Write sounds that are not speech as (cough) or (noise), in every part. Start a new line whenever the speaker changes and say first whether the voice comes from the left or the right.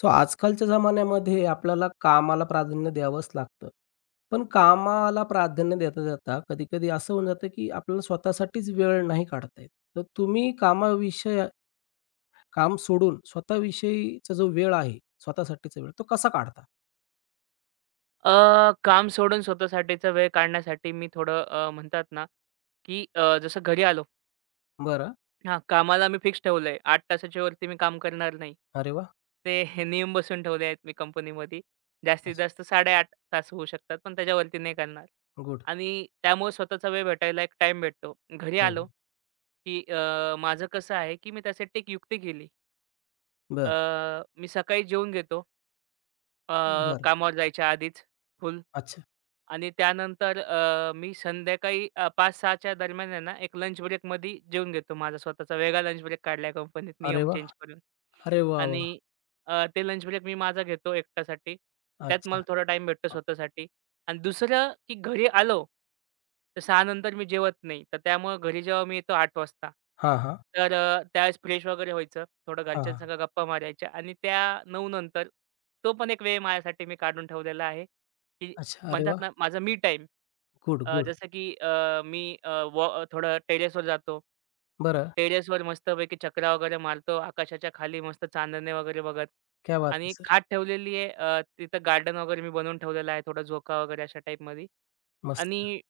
left: So आजकालच्या जमान्यामध्ये आपल्याला कामाला प्राधान्य द्यावंच लागतं. पण कामाला प्राधान्य देता-देता कधी-कधी असं होऊन जातं, की आपल्याला स्वतःसाठीच वेळ नाही काढता येत. तर तुम्ही कामाविषयी काम सोडून स्वतःविषयीचा जो वेळ आहे, स्वतःसाठीचा वेळ, तो कसा काढता?
right: काम सोडून स्वतःसाठीचा वेळ काढण्यासाठी मी थोडं म्हणतात ना, की जसं घरी आलो
left: बरं.
right: हां, कामाला मी फिक्स ठेवलंय. 8 तासाच्या वरती मी काम करणार नाही.
left: अरे वाह!
right: ते हे नियम बसवून ठेवले आहेत मी कंपनीमध्ये. जास्तीत
left: अच्छा.
right: जास्त 8.5 तास होऊ शकतात, पण त्याच्यावरती नाही करणार.
left: गुड.
right: आणि त्यामुळे स्वतःचा वेळ भेटायला एक टाईम भेटतो. घरी
left: हो.
right: आलो, की माझं कसं आहे, की मी त्यासाठी एक युक्ती केली. अ,
left: बरं,
right: मी सकाळी जेवून घेतो, अ,
left: बरं.
right: कामावर जायच्या आधीच फुल.
left: अच्छा.
right: आणि त्यानंतर मी संध्याकाळी 5:00-6:00च्या दरम्यान आहे ना, एक लंच ब्रेकमध्ये जेवून घेतो. माझा स्वतःचा वेगळा लंच ब्रेक काढलाय कंपनीत
left: अरे
right: नियम
left: वाह!
right: चेंज करून.
left: अरे वाह,
right: आणि
left: वाह!
right: ते लंच ब्रेक मी माझा घेतो एकट्यासाठी. त्यात मला
left: अच्छा.
right: थोडा टाईम भेटतो स्वतःसाठी. आणि दुसरं की घरी आलो, तर 6:00 नंतर मी जेवत नाही. तर त्यामुळे घरी जेव्हा मी येतो 8:00 वाजता,
left: हां, हां.
right: तर त्यावेळेस फ्रेश वगैरे व्हायचं, थोडं
left: हां, हां.
right: घरच्यांसंग गप्पा मारायच्या आणि त्या 9:00 नंतर तो पण एक वेळ माझ्यासाठी मी काढून ठेवलेला आहे, की
left: अच्छा. अरे
right: म्हणतात
left: वाह!
right: ना माझा मी टाइम.
left: Good, good.
right: जसं की मी व थोडं टेरेसवर जातो.
left: बरं.
right: टेरेसवर मस्तपैकी चकरा वगैरे मारतो. आकाशाच्या खाली मस्त चांदणे वगैरे बघत
left: क्या बात है
right: आणि
left: सर!
right: खाट ठेवलेली आहे. तिथं गार्डन वगैरे मी बनवून ठेवलेलं आहे. थोडा झोका वगैरे अशा टाईपमध्ये.
left: मस्त.
right: आणि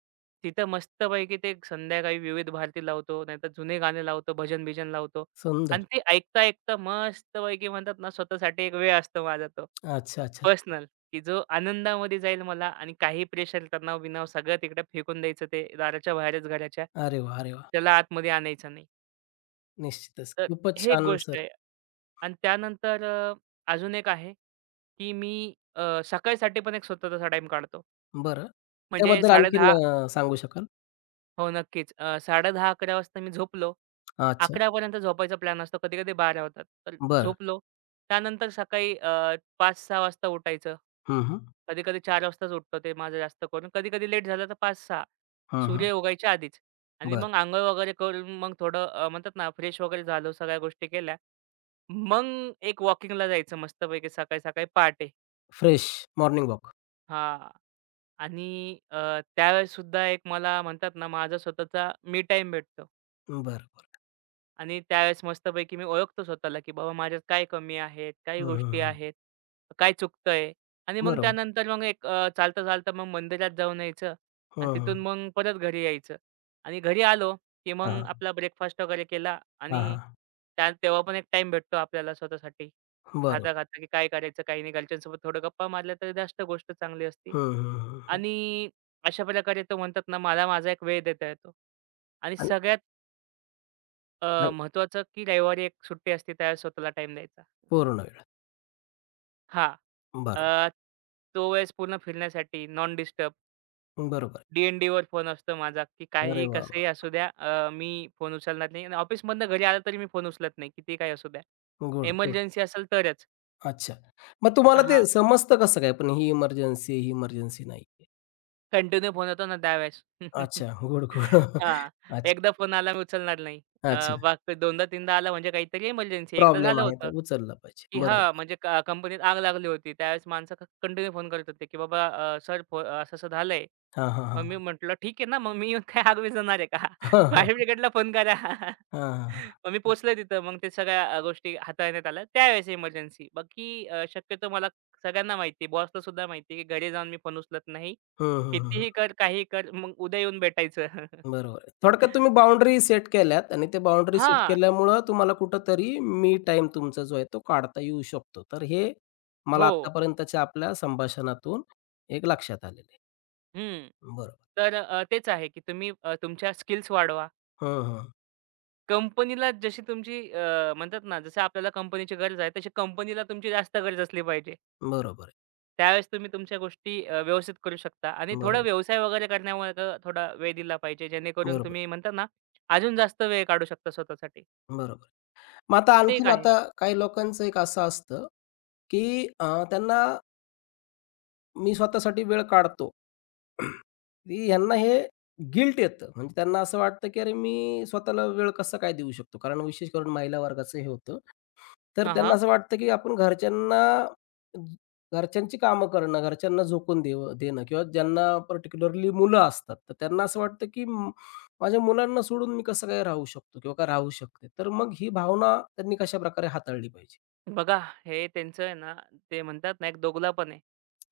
right: तिथं मस्तपैकी ते संध्याकाळी विविध भारती लावतो. नाहीतर जुने गाणे लावतो, भजन-बिजन लावतो
left: सुंदर.
right: आणि ते ऐकता-ऐकता मस्तपैकी म्हणतात ना स्वतःसाठी एक वेळ असतो माझा तो
left: अच्छा, अच्छा.
right: पर्सनल. की जो आनंदामध्ये जाईल मला आणि काही प्रेशर, तणाव-बिणाव सगळं तिकडे फेकून द्यायचं ते दाराच्या बाहेरच घराच्या.
left: अरे वा अरे वाह!
right: त्याला आतमध्ये आणायचं नाही.
left: निश्चितच.
right: तर
left: खूपच
right: हे एक
left: छान
right: गोष्ट
left: सर.
right: आहे. आणि त्यानंतर अजून एक आहे, की मी सकाळीसाठी पण एक स्वतःचा टाईम काढतो.
left: बरं.
right: म्हणजे
left: त्याबद्दल आणखीन
right: 10:30
left: सांगू शकाल?
right: हो, नक्कीच. 10:30-11 वाजता मी झोपलो,
left: अच्छा.
right: 11:00पर्यंत झोपायचा प्लॅन असतो. कधी-कधी 12:00 होतात. तर
left: बरं.
right: झोपलो. त्यानंतर सकाळी 5:00-6:00 वाजता उठायचं.
left: हं, हं.
right: कधी-कधी 4:00 वाजताच उठतो ते माझं जास्त करून. कधी-कधी लेट झालं तर 5:00-6:00
left: हं, हं.
right: सूर्य उगायच्या आधीच. आणि
left: बरं.
right: मग अंघोळ वगैरे करून मग थोडं म्हणतात ना फ्रेश वगैरे झालो, सगळ्या गोष्टी केल्या. मग एक वॉकिंगला जायचं मस्तपैकी सकाळी-सकाळी पहाटे.
left: Fresh morning walk.
right: हां. आणि त्यावेळेससुद्धा एक मला म्हणतात ना माझा स्वतःचा मी टाईम भेटतो.
left: बरं, बरं.
right: आणि त्यावेळेस मस्तपैकी मी ओळखतो स्वतःला, की बाबा माझ्यात काय कमी आहेत, काही
left: हं, हं,
right: गोष्टी
left: हं.
right: आहेत, काय चुकतंय आणि मग
left: बरोबर.
right: त्यानंतर मग एक चालता-चालता मग मंदिरात जाऊन यायचं आणि
left: हं, हं.
right: तिथून मग परत घरी यायचं आणि घरी आलो, की
left: हां,
right: मग
left: हां.
right: आपला ब्रेकफास्ट वगैरे केला
left: हां,
right: आणि
left: हां.
right: त्या तेव्हा पण एक टाईम भेटतो आपल्याला स्वतःसाठी.
left: बरोबर.
right: खाता-खाता की काय करायचं, काही नाही. घरच्यांसोबत थोडं गप्पा मारल्या तर जास्त गोष्ट चांगली असती
left: हं, हं, हं, हं.
right: आणि अशा प्रकारे तो म्हणतात ना, मला माझा एक वेळ देता येतो आणि
left: आणि
right: सगळ्यात
left: आणि
right: महत्वाचं की रविवारी एक सुट्टी असते त्यावेळेस स्वतःला टाईम द्यायचा.
left: पूर्ण वेळ.
right: हां.
left: बरोबर.
right: अ, तो वेळेस पूर्ण फिरण्यासाठी नॉन डिस्टर्ब,
left: बरोबर.
right: डी एन वर फोन असतो माझा, की
left: अरे
right: काहीही
left: वाह,
right: कसंही
left: वाह!
right: असू द्या, मी फोन उचलणार नाही आणि ऑफिसमधनं घरी आलं तरी मी फोन उचलत नाही कितीही काही असू द्या.
left: Good, good.
right: एमर्जन्सी असेल तरच.
left: अच्छा. मग तुम्हाला ते
right: हां.
left: समजतं कसं काय? पण ही इमर्जन्सी ही इमर्जन्सी नाहीये.
right: कंटिन्यू फोन होतो ना त्यावेळेस. (laughs)
left: अच्छा. Good, good.
right: हां.
left: (laughs)
right: एकदा
left: अच्छा,
right: फोन आला मी उचलणार नाही.
left: अच्छा.
right: बाकी दोनदा-तीनदा आला म्हणजे काहीतरी इमर्जन्सी. एकदा
left: प्रॉब्लेम
right: झालं
left: आहे
right: होतं,
left: तर उचलला पाहिजे.
right: की हां,
left: बरोबर.
right: म्हणजे कंपनीत आग लागली होती. त्यावेळेस माणसं कंटिन्यू फोन करत होते, की "बाबा सर असं-असं झालंय."
left: हां, हां,
right: मग मी
left: हां.
right: म्हटलं, "ठीक आहे ना, मग मी (laughs) येऊन काय आगळी जाणार आहे का?
left: हां, हां.
right: (laughs) फायर ब्रिगेडला फोन करा." (laughs)
left: हां, हां, हां.
right: मग मी पोहोचलो तिथं. मग ते सगळ्या गोष्टी हाताळण्यात आल्या. त्यावेळेस इमर्जन्सी. बाकी शक्यतो मला सगळ्यांना माहिती आहे, बॉसला सुद्धा माहिती आहे, की घरी जाऊन मी फोन उचलत नाही.
left: हं, हं, हं,
right: कितीही कर, काहीही कर, मग उद्या येऊन भेटायचं.
left: बरोबर आहे. थोडक्यात तुम्ही
right: (laughs)
left: बाउंडरी सेट केल्यात आणि ते बाउंडरी सेट
right: हां.
left: केल्यामुळं तुम्हाला कुठेतरी मी टाइम तुमचा जो आहे तो काढता येऊ शकतो. तर हे मला
right: हो.
left: आत्तापर्यंतच्या आपल्या संभाषणातून एक लक्षात आलेलं आहे.
right: हं.
left: बरोबर.
right: तर तेच आहे, की तुम्ही तुमच्या स्किल्स वाढवा.
left: हं, हं.
right: कंपनीला जशी तुमची म्हणतात ना, जसं आपल्याला कंपनीची गरज आहे, तशी कंपनीला तुमची जास्त गरज असली पाहिजे.
left: बरोबर आहे.
right: त्यावेळेस तुम्ही तुमच्या गोष्टी व्यवस्थित करू शकता आणि थोडा
left: बरोबर.
right: व्यवसाय वगैरे करण्यामध्ये थोडा वेळ दिला पाहिजे, जेणेकरून
left: बरोबर.
right: तुम्ही म्हणता ना, अजून जास्त वेळ काढू शकता स्वतःसाठी.
left: बरोबर. मग आता
right: तर ते एक
left: आणखीन
right: आहे.
left: आता काही लोकांचं एक असं असतं, की त्यांना मी स्वतःसाठी वेळ काढतो. (clears throat) की ह्यांना हे गिल्ट येतं. म्हणजे त्यांना असं वाटतं, की अरे मी स्वतःला वेळ कसा काय देऊ शकतो? कारण विशेष करून महिला वर्गाचं हे होतं. तर
right: हां,
left: त्यांना
right: हां.
left: असं वाटतं, की आपण घरच्यांना घरच्यांची कामं करणं, घरच्यांना झोकून देव देणं किंवा ज्यांना पर्टिक्युलरली मुलं असतात, तर त्यांना असं वाटतं, की माझ्या मुलांना सोडून मी कसं काय राहू शकतो किंवा काय राहू शकते? तर मग ही भावना त्यांनी कशाप्रकारे हाताळली पाहिजे?
right: बघा, हे त्यांचं आहे ना, ते म्हणतात ना, एक दोघलापण आहे.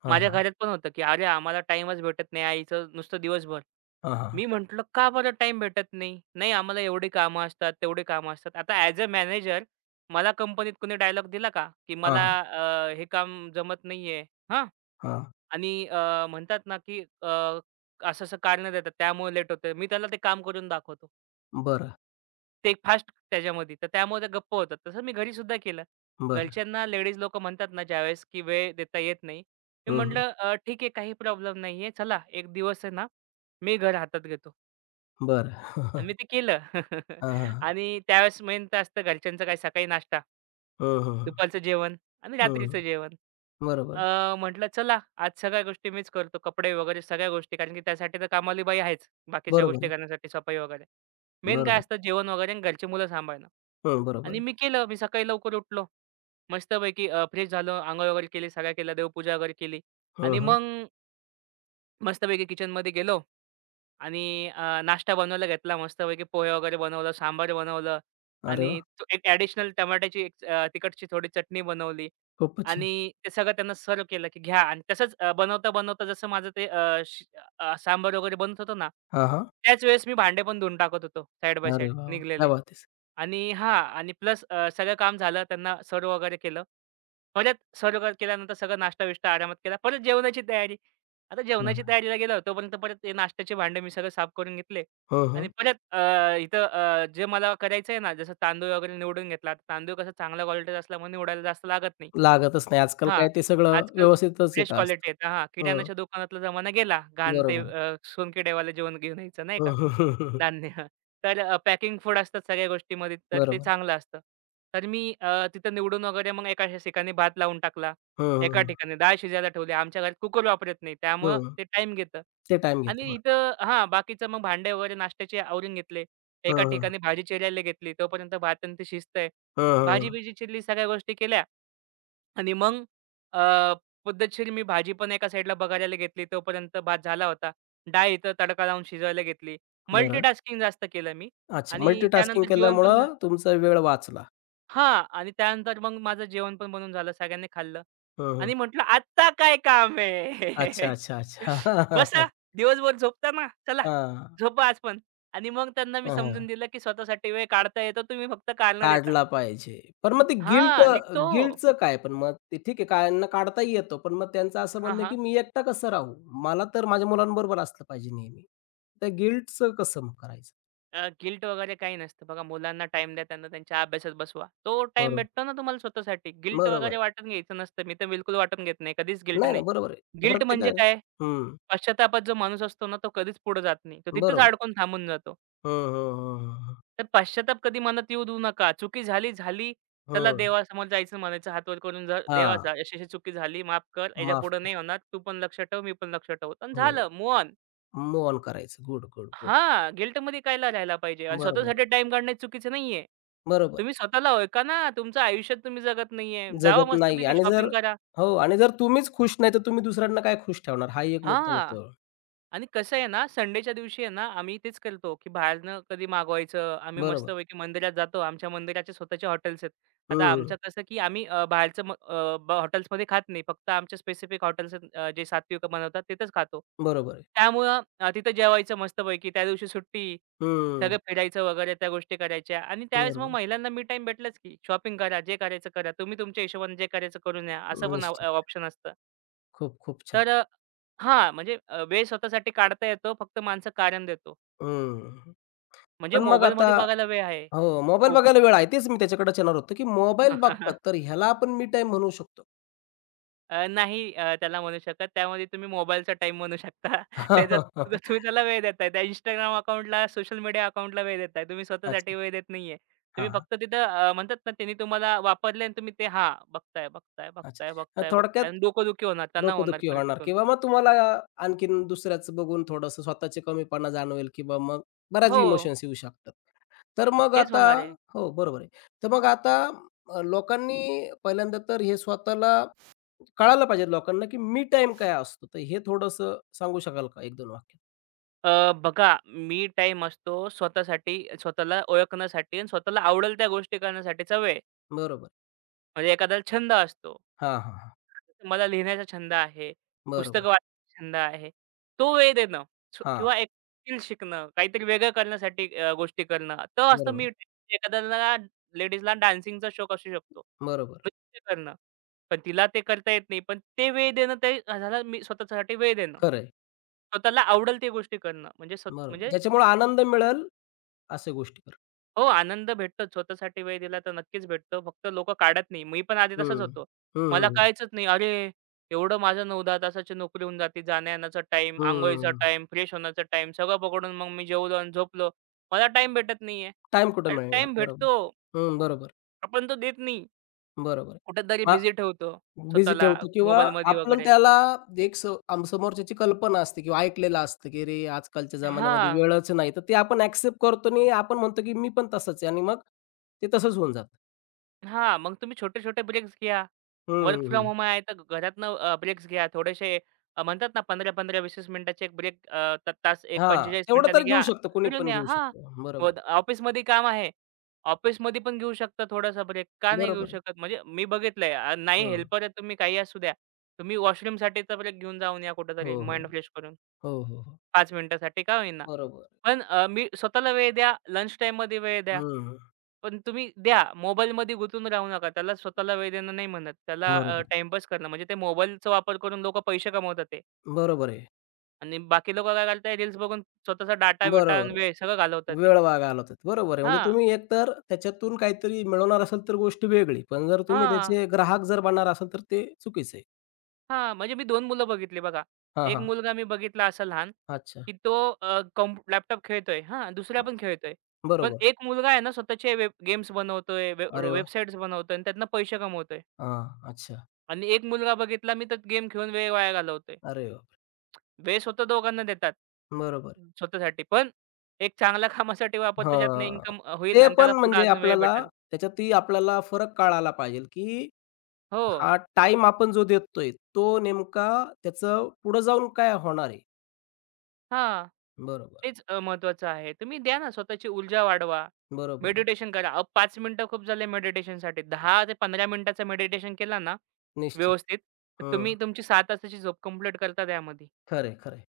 left: हां,
right: माझ्या
left: हां.
right: घरात पण होतं, की "अरे, आम्हाला टाईमच भेटत नाही आईचं नुसतं दिवसभर."
left: हां, हां.
right: मी म्हटलं, "का बरं टाईम भेटत नाही?" "नाही, आम्हाला एवढी कामं असतात, तेवढी कामं असतात." आता ॲज अ मॅनेजर, मला कंपनीत कोणी डायलॉग दिला का, की
left: हां,
right: "मला
left: हां.
right: हे काम जमत नाहीये." हां?
left: हां.
right: आणि म्हणतात ना, की असं-असं कारणं देतात, त्यामुळे लेट होतंय. मी त्याला ते काम करून दाखवतो.
left: बरं,
right: ते एक फास्ट त्याच्यामध्ये, तर त्यामुळे त्या गप्प होतात. तसं मी घरीसुद्धा केलं.
left: बरं.
right: घरच्यांना लेडीज लोकं म्हणतात ना, ज्यावेळेस की वेळ देता येत नाही. मी
left: हं, हं.
right: म्हटलं, ठीक आहे, काही प्रॉब्लेम नाही आहे. चला, एक दिवस आहे ना, मी घर हातात घेतो."
left: बरं.
right: आणि
left: (laughs)
right: मी ते केलं.
left: हां,
right: (laughs)
left: हां.
right: आणि त्यावेळेस मेन तर असतं घरच्यांचं काय सकाळी नाश्ता.
left: हं, हं.
right: दुपारचं जेवण आणि
left: हं,
right: रात्रीचं जेवण.
left: बरोबर आहे.
right: म्हटलं चला आज सगळ्या गोष्टी मीच करतो. कपडे वगैरे सगळ्या गोष्टी कारण की त्यासाठी तर कामावाली बाई आहेच. बाकीच्या
left: बरोबर
right: गोष्टी
left: आहे.
right: करण्यासाठी सफाई वगैरे. मेन काय
left: बरोबर.
right: असतं जेवण वगैरे आणि घरची मुलं सांभाळणं.
left: हं, बरोबर
right: आणि
left: आहे.
right: मी केलं. मी सकाळी लवकर उठलो. मस्तपैकी फ्रेश झालो. अंघोळ वगैरे केली, सगळ्या केल्या, देवपूजा वगैरे केली
left: हं,
right: आणि
left: हं.
right: मग मस्तपैकी किचनमध्ये गेलो. आणि नाश्ता बनवायला घेतला मस्तपैकी, पोहे वगैरे बनवलं, सांबार बनवलं
left: अरे
right: आणि
left: वाह!
right: तो एक ॲडिशनल टमाट्याची एक तिखटची थोडी चटणी बनवली
left: खूपच छान.
right: आणि ते सगळं त्यांना सर्व्ह केलं, की घ्या आणि तसंच बनवता-बनवता जसं माझं ते सांबार वगैरे बनत होतं ना,
left: हां, हां.
right: त्याच वेळेस मी भांडे पण धुवून टाकत होतो साइड बाय
left: अरे
right: साइड
left: वाह! वाह! क्या
right: निघलेले.
left: बात है!
right: आणि हां आणि प्लस सगळं काम झालं. त्यांना सर्व्ह वगैरे केलं. परत सर्व्ह वगैरे केल्यानंतर सगळं नाश्ता-बिष्टा आरामात केला. परत जेवणाची तयारी. आता जेवणाची
left: बरं.
right: तयारीला गेलो तोपर्यंत परत ते नाश्त्याचे भांडे मी सगळं साफ करून घेतले
left: हं,
right: आणि
left: हं.
right: परत इथं जे मला करायचं आहे ना, जसं तांदूळ वगैरे निवडून घेतला. आता तांदूळ कसं चांगल्या क्वालिटीचा असला मग निवडायला जास्त लागत नाही.
left: लागतच नाही. आजकाल
right: हां.
left: काय ते सगळं
right: आजकाल
left: व्यवस्थितच
right: फ्रेश
left: येत असतं.
right: क्वालिटी येतं. हां,
left: हं.
right: किराणाच्या दुकानातला जमाना गेला. घाण ते
left: बरोबर आहे.
right: सोनकिडेवालं जेवण घेऊन यायचं नाही का? धान्य. (laughs) तर पॅकिंग फूड असतात सगळ्या गोष्टीमध्ये, तर ते
left: बरोबर आहे.
right: चांगलं असतं. तर मी तिथं निवडून वगैरे मग एका अशा ठिकाणी भात लावून टाकला. एका
left: हं,
right: ठिकाणी डाळ शिजायला ठेवली. आमच्या घरात कुकर वापरत नाही. त्यामुळं
left: हं, हं.
right: ते टाईम घेतं.
left: ते टाईम घेतं.
right: आणि
left: बरोबर.
right: इथं हां, बाकीचं मग भांडे वगैरे नाश्त्याचे आवरून घेतले. एका
left: हं, हं.
right: ठिकाणी भाजी चिरायला घेतली. तोपर्यंत भात आणि ते शिजतंय.
left: हं, हं,
right: भाजी-बिजी चिरली, सगळ्या गोष्टी केल्या. आणि मग अ, पद्धतशीर मी भाजी पण एका साइडला बघायला घेतली. तोपर्यंत भात झाला होता. डाळ इथं तडका लावून शिजवायला घेतली.
left: बरं.
right: मल्टीटास्किंग जास्त केलं मी
left: अच्छा.
right: आणि
left: मल्टीटास्किंग
right: त्यानंतर जेवण पण झा
left: केल्यामुळं तुमचा वेळ वाचला.
right: हां. आणि त्यानंतर मग माझं जेवण पण बनून झालं. सगळ्यांनी खाल्लं
left: हं, हं.
right: आणि म्हटलं, "आत्ता काय काम
left: अच्छा,
right: आहे?
left: अच्छा,
right: (laughs) बसा,
left: अच्छा. (laughs)
right: दिवसभर झोपता ना, चला
left: हां, हां.
right: झोपा आज पण." आणि मग त्यांना मी
left: हां.
right: समजून
left: हां.
right: दिलं, की स्वतःसाठी वेळ काढता येतो. तुम्ही फक्त काढ देता.
left: काढला पाहिजे. पण मग ते गिल्ट
right: हां, निघतो.
left: गिल्टचं काय? पण मग ते ठीक आहे काहींना काढता येतो. पण मग त्यांचं असं
right: हां,
left: म्हणणं आहे, की
right: हां.
left: "मी एकटा कसं राहू? मला तर माझ्या मुलांबरोबर असलं पाहिजे नेहमी." त्या गिल्टचं कसं मग करायचं?
right: गिल्ट वगैरे काही नसतं. बघा, मुलांना टाईम द्या, त्यांना त्यांच्या अभ्यासात बसवा. तो टाइम
left: बरोबर,
right: भेटतो ना तुम्हाला स्वतःसाठी. गिल्ट
left: बरोबर
right: वगैरे
left: आहे.
right: वाटून घ्यायचं नसतं. मी तर बिलकुल वाटून घेत नाही. कधीच गिल्ट
left: नाही,
right: नाही.
left: नाही बरोबर आहे. तर
right: गिल्ट म्हणजे
left: प्रत्येकाने
right: काय?
left: हं,
right: पश्चात्तापात जो माणूस असतो ना, तो कधीच पुढे जात नाही. तो तिथेच
left: बरोबर.
right: अडकून थांबून जातो.
left: हं, हं, हं, हं.
right: तर पश्चात्ताप कधी मनात येऊ देऊ नका. चुकी झाली, झाली. चला
left: हं.
right: देवासमोर जायचं म्हणायचं हात करून जा
left: हां,
right: देवाचा, "अशी-अशी चुकी झाली, माफ कर.
left: माफ
right: याच्यापुढे
left: कर.
right: नाही होणार. तू पण लक्ष ठेव, मी पण लक्ष ठेवू." आणि
left: हो,
right: झालं मूव्ह.
left: मूव्ह ऑन करायचं. Good, good, good.
right: हां, गिल्टमध्ये कायला राहायला पाहिजे आणि
left: बरोबर
right: स्वतःसाठी
left: आहे.
right: टाईम काढणे चुकीचं नाहीये.
left: बरोबर
right: तुम्ही स्वतःला ओळखा ना, तुमचं आयुष्यात तुम्ही जगत नाहीये.
left: आहे.
right: जावा
left: जगत नाही
right: मस्तपैकी
left: आणि जर
right: शॉपिंग करा.
left: हो आणि जर तुम्हीच खुश नाही, तर तुम्ही दुसऱ्यांना काय खुश ठेवणार? हाही एक मुद्दा
right: हां,
left: येतो.
right: आणि कसं आहे ना, संडेच्या दिवशी आहे ना, आम्ही तेच करतो, की बाहेरनं कधी मागवायचं. आम्ही
left: बरोबर.
right: मस्तपैकी मंदिरात जातो. आमच्या मंदिराचे स्वतःचे हॉटेल्स आहेत. आता आमचं
left: हं.
right: कसं, की आम्ही बाहेरचं ब हॉटेल्समध्ये खात नाही. फक्त आमचे स्पेसिफिक हॉटेल्स आहेत, जे सात्विक बनवतात तिथेच खातो.
left: बरोबर आहे.
right: त्यामुळं तिथं जेवायचं मस्तपैकी. त्या दिवशी सुट्टी, सगळं
left: हं.
right: फिरायचं वगैरे त्या गोष्टी करायच्या आणि त्यावेळेस मग
left: बरोबर.
right: महिलांना मी टाईम भेटलाच की शॉपिंग करा, जे करायचं करा. तुम्ही तुमच्या हिशोबाने जे करायचं करून या, असं पण
left: निश्चित.
right: ऑप्शन असतं.
left: खूप, खूप छान.
right: तर हां, म्हणजे वेळ स्वतःसाठी काढता येतो. फक्त माणसं कारण देतो.
left: हं.
right: म्हणजे
left: पण मग आता
right: मोबाईलमध्ये बघायला वेळ आहे
left: हो, मोबाईल
right: खूप.
left: बघायला वेळ आहे. तेच मी त्याच्याकडे येणार होतो, की मोबाईल बघतात,
right: (laughs)
left: तर ह्याला आपण मी टाईम म्हणू शकतो.
right: त्याला म्हणू शकत. त्यामध्ये तुम्ही मोबाईलचा टाईम म्हणू शकता. (laughs) त्याच्यात सुद्धा तुम्ही
left: (laughs)
right: त्याला वेळ देताय. त्या Instagram अकाउंटला, सोशल मीडिया अकाउंटला वेळ देताय. तुम्ही स्वतःसाठी
left: अच्छा.
right: वेळ देत नाहीये.
left: हां,
right: तुम्ही
left: हां.
right: फक्त तिथं म्हणतात ना, त्यांनी तुम्हाला वापरले आणि तुम्ही ते हां, बघताय, बघताय, बघताय,
left: अच्छा.
right: बघताय,
left: थोडक्यात
right: बघताय आणि डोकंदुखी होणार, तणाव होणार
left: डोकंदुखी
right: परत
left: होणार
right: तिथून.
left: किंवा मग तुम्हाला आणखीन दुसऱ्याचं बघून थोडंसं स्वतःचे कमीपणा जाणवेल किंवा मग बऱ्याच
right: हो,
left: इमोशन्स येऊ शकतात. तर मग
right: तेच
left: आता
right: होणार आहे.
left: हो, बरोबर आहे. तर मग आता लोकांनी पहिल्यांदा तर हे स्वतःला कळालं पाहिजे लोकांना, की मी टाइम काय असतो? तर हे थोडंसं सांगू शकाल का 1-2 वाक्यात?
right: बघा, मी टाइम असतो स्वतःसाठी, स्वतःला ओळखण्यासाठी आणि स्वतःला आवडेल त्या गोष्टी करण्यासाठीचा वेळ.
left: बरोबर.
right: म्हणजे एखाद्याला छंद असतो.
left: हां, हां, हां.
right: मला लिहिण्याचा छंद आहे, पुस्तकं
left: बरोबर.
right: वाचण्याचा छंद आहे. तो वेळ देणं
left: हां,
right: किंवा एक स्किल शिकणं, काहीतरी वेगळं करण्यासाठी गोष्टी करणं. तर असतं मी
left: बरोबर,
right: एखाद्याला लेडीजला डान्सिंगचा शौक असू शकतो.
left: बरोबर.
right: नृत्य करणं. पण तिला ते करता येत नाही. पण ते वेळ देणं ते झालं मी स्वतःसाठी वेळ देणं.
left: खरं आहे.
right: स्वतःला आवडेल ती गोष्टी करणं. म्हणजे स्व
left: बरोबर.
right: म्हणजे
left: ज्याच्यामुळे आनंद मिळेल अशा गोष्टी करा.
right: हो, आनंद भेटतो. स्वतःसाठी वेळ दिला तर नक्कीच भेटतो. फक्त लोकं काढत नाही. मी पण आधी तसंच
left: हं.
right: होतो.
left: हं,
right: मला
left: हं, हं.
right: कळायचंच नाही. अरे, एवढं माझं 9-10 तासाची नोकरी होऊन जाते. जाण्या-येण्याचा टाईम, अंघोळीचा टाइम, फ्रेश होण्याचा टाइम सगळं पकडून मग मी जेवलो आणि झोपलो. मला टाईम भेटत नाहीये.
left: कुठं
right: अरे,
left: मिळणार?
right: टाईम
left: बरोबर.
right: भेटतो.
left: हं, बरोबर,
right: आपण तो देत नाही.
left: बरोबर.
right: कुठेतरी बिझी ठेवतो
left: बिझी
right: स्वतःला
left: ठेवतो किंवा
right: मोबाईलमध्ये
left: आपण
right: वगैरे.
left: त्याला एक स आम समोरच्याची कल्पना असते किंवा ऐकलेलं असतं, की अरे, आजकालच्या जमान्यामध्ये
right: हां.
left: वेळच नाही. तर ते आपण ॲक्सेप्ट करतो आणि आपण म्हणतो, की मी पण तसाच आहे आणि मग ते तसंच होऊन जातं.
right: हां, मग तुम्ही छोटे-छोटे ब्रेक्स घ्या. वर्क
left: हं,
right: फ्रॉम
left: हं.
right: होम आहे, तर घरातनं ब्रेक्स घ्या. थोडेसे म्हणतात ना 15-15, 20-20 मिनिटाचे एक ब्रेक अ, त तास एक
left: हां,
right: 45
left: तेवढं
right: मिनिटांनी
left: तर घेऊ
right: घ्या.
left: शकतं. कुणी
right: फिरून
left: पण
right: या.
left: घेऊ
right: हां.
left: शकतं.
right: व
left: बरोबर आहे.
right: ऑफिसमध्ये काम आहे. ऑफिसमध्ये पण घेऊ शकता थोडासा ब्रेक. का नाही घेऊ
left: बरोबर आहे.
right: शकत? म्हणजे मी बघितलंय नाही
left: हं.
right: हेल्पर आहे तुम्ही, काही असू द्या. तुम्ही वॉशरूमसाठीचा ब्रेक घेऊन जाऊन या कुठेतरी
left: हो, हो.
right: माइंड फ्रेश करून.
left: हो, हो, हो.
right: 5 मिनिटासाठी का होईना.
left: बरोबर आहे.
right: पण मी स्वतःला वेळ द्या, लंच टाईममध्ये वेळ द्या. पण तुम्ही द्या. मोबाईलमध्ये गुंतून राहू नका. त्याला स्वतःला वेळ देणं नाही म्हणत. त्याला
left: बरोबर आहे.
right: करणं म्हणजे ते मोबाईलचा वापर करून लोकं पैसे कमवतात ते
left: बरोबर आहे.
right: आणि बाकी लोकं काय करताय रील्स बघून स्वतःचा
left: बरोबर
right: डाटा-बिटा आणि
left: आहे.
right: वेळ सगळं घालवतात ते.
left: वेळ वाया घालवतात. बरोबर आहे. म्हणजे
right: हां,
left: तुम्ही एकतर त्याच्यातून काहीतरी मिळवणार असाल तर गोष्ट वेगळी. पण जर तुम्ही
right: हां.
left: त्याचे ग्राहक जर बनणार असाल तर ते चुकीचं आहे.
right: हां, म्हणजे मी 2 मुलं बघितली बघा.
left: हां,
right: एक
left: हां.
right: मुलगा मी बघितला असा लहान,
left: अच्छा.
right: की तो कॉम्प लॅपटॉप खेळतोय, हां, दुसरा
left: हां.
right: पण खेळतोय. पण
left: बरोबर.
right: एक मुलगा आहे ना स्वतःचे वेब गेम्स बनवतोय,
left: अरे वाह!
right: वेबसाईट्स बनवतोय आणि त्यातनं पैसे कमवतोय.
left: हां. अच्छा.
right: आणि एक मुलगा बघितला मी तर गेम खेळून वेळ वाया घालवतोय.
left: अरे बापरे!
right: वेळ स्वतः दोघांना देतात.
left: बरोबर आहे.
right: स्वतःसाठी. पण एक चांगल्या (laughs) कामासाठी वापरतो ज्यातनं इन्कम होईल
left: ते
right: आणि
left: पण
right: त्याला पुढे
left: म्हणजे
right: अजून वेळ
left: आपल्याला
right: भेटेल.
left: त्याच्यातही आपल्याला फरक कळाला पाहिजे, की
right: हो,
left: हा टाईम आपण जो देतोय, तो नेमका त्याचं पुढे जाऊन काय होणार आहे.
right: हां.
left: बरोबर,
right: तेच महत्वाचं आहे. तुम्ही द्या ना, स्वतःची ऊर्जा वाढवा.
left: बरोबर
right: मेडिटेशन करा. अहो 5 मिनिटं खूप झाले मेडिटेशनसाठी. 10 ते 15 मिनिटाचं मेडिटेशन केला ना
left: निश्चित.
right: व्यवस्थित, तर
left: हं.
right: तुम्ही तुमची 6 तासाची झोप कंप्लीट करता त्यामध्ये.
left: खरे आहे, खरं आहे.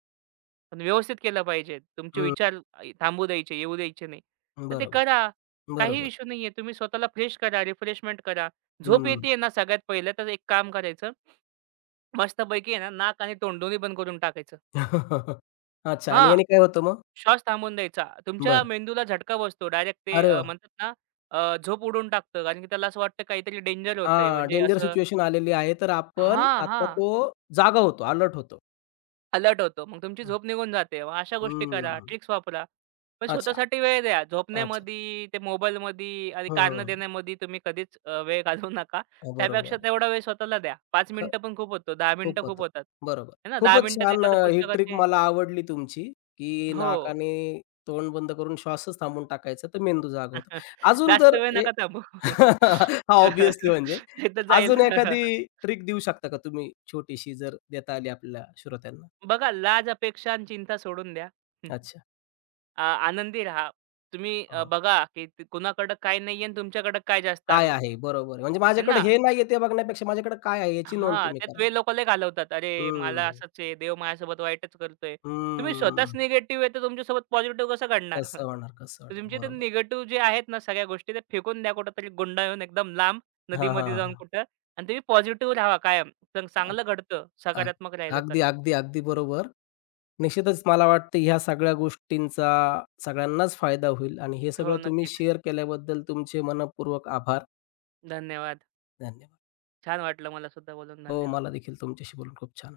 right: पण व्यवस्थित केलं पाहिजे. तुमचे
left: हं.
right: विचार थांबू द्यायचे, येऊ द्यायचे नाही. तर ते
left: बरोबर,
right: करा. काही
left: बरोबर.
right: इश्यू नाहीये. तुम्ही स्वतःला फ्रेश करा, रिफ्रेशमेंट करा. झोप
left: हं.
right: येतेय ना सगळ्यात पहिलं तर एक काम करायचं. मस्तपैकी आहे ना नाक आणि तोंड दोन्ही बंद करून टाकायचं.
left: (laughs) अच्छा आणि
right: हां.
left: याने काय होतं मग?
right: श्वास थांबवून द्यायचा. तुमच्या
left: बर,
right: मेंदूला झटका बसतो. डायरेक्ट ते
left: अरे वाह!
right: म्हणतात ना झोप उडवून टाकतं. कारण की त्याला असं वाटतं काहीतरी डेंजर होतंय
left: हां,
right: म्हणजे
left: डेंजर
right: असं
left: सिच्युएशन आलेली आहे, तर आपण
right: हां,
left: आता
right: हां.
left: तो जागा होतो, अलर्ट होतो.
right: अलर्ट होतो. मग तुमची झोप निघून जाते. मग अशा गोष्टी करा,
left: हं.
right: ट्रिक्स वापरा. पण
left: अच्छा,
right: स्वतःसाठी वेळ द्या.
left: अच्छा.
right: झोपण्यामध्ये, ते मोबाईलमध्ये आणि
left: हं,
right: कारणं
left: हं.
right: देण्यामध्ये तुम्ही कधीच वेळ घालवू नका. त्यापेक्षा
left: बरोबर
right: तेवढा वेळ स्वतःला द्या. 5 मिनिटं पण खूप होतो. 10 मिनिटं
left: खूप
right: खूप
left: होतात.
right: होतात.
left: बरोबर.
right: आहे ना. 10
left: खूपच
right: मिनिटात
left: छान
right: एखाद्या
left: ही ट्रिक
right: पुस्तकाचे
left: मला आवडली तुमची, की
right: हो.
left: नाकाने तोंड बंद करून श्वासच थांबवून टाकायचा, तर मेंदू जागा होतो.
right: (laughs)
left: अजून
right: जास्त
left: जर
right: वेळ
left: ए
right: नका थांबू. हो.
left: (laughs) ऑब्व्हियसली म्हणजे.
right: (laughs) एकदा जाईल.
left: अजून एखादी
right: (laughs)
left: ट्रिक देऊ शकता का तुम्ही छोटीशी जर देता आली आपल्या श्रोत्यांना?
right: बघा, लाज, अपेक्षा आणि चिंता सोडून द्या. (laughs)
left: अच्छा.
right: आनंदी राहा. तुम्ही
left: हां.
right: बघा की कुणाकडं काय नाहीये आणि तुमच्याकडं काय जास्त
left: काय
right: आहे.
left: आहे? बरोबर. म्हणजे
right: है
left: माझ्याकडे
right: ना?
left: हे नाहीये ते बघण्यापेक्षा माझ्याकडे काय आहे याची नोंद
right: हां,
left: तुम्ही
right: त्यात
left: करा.
right: वेळ लोकं लय घालवतात. "अरे, मला
left: हं.
right: असंच आहे, देव माझ्यासोबत वाईटच करतोय." तुम्ही स्वतःच
left: हं.
right: निगेटिव्ह आहे, तर तुमच्यासोबत पॉझिटिव्ह कसं घडणार?
left: कसं
right: (laughs)
left: होणार, कसं
right: तर
left: होणार.
right: तुमचे ते
left: बरोबर.
right: निगेटिव्ह जे आहेत ना सगळ्या गोष्टी, ते फेकून द्या कुठेतरी गुंडाळून एकदम लांब,
left: हां, हां,
right: नदीमध्ये जाऊन
left: हां.
right: कुठं आणि तुम्ही पॉझिटिव्ह राहावा कायम. तर
left: अग
right: चांगलं घडतं,
left: अग
right: सकारात्मक राहिलं तर.
left: अगदी, अगदी, अगदी बरोबर. निश्चितच मला वाटतं ह्या सगळ्या गोष्टींचा सगळ्यांनाच फायदा होईल आणि हे
right: हो,
left: सगळं तुम्ही
right: नक्कीच.
left: शेअर केल्याबद्दल तुमचे मनःपूर्वक आभार.
right: धन्यवाद.
left: धन्यवाद.
right: छान वाटलं मला सुद्धा बोलून.
left: हो,
right: धन्यवाद.
left: मला देखील तुमच्याशी बोलून खूप छान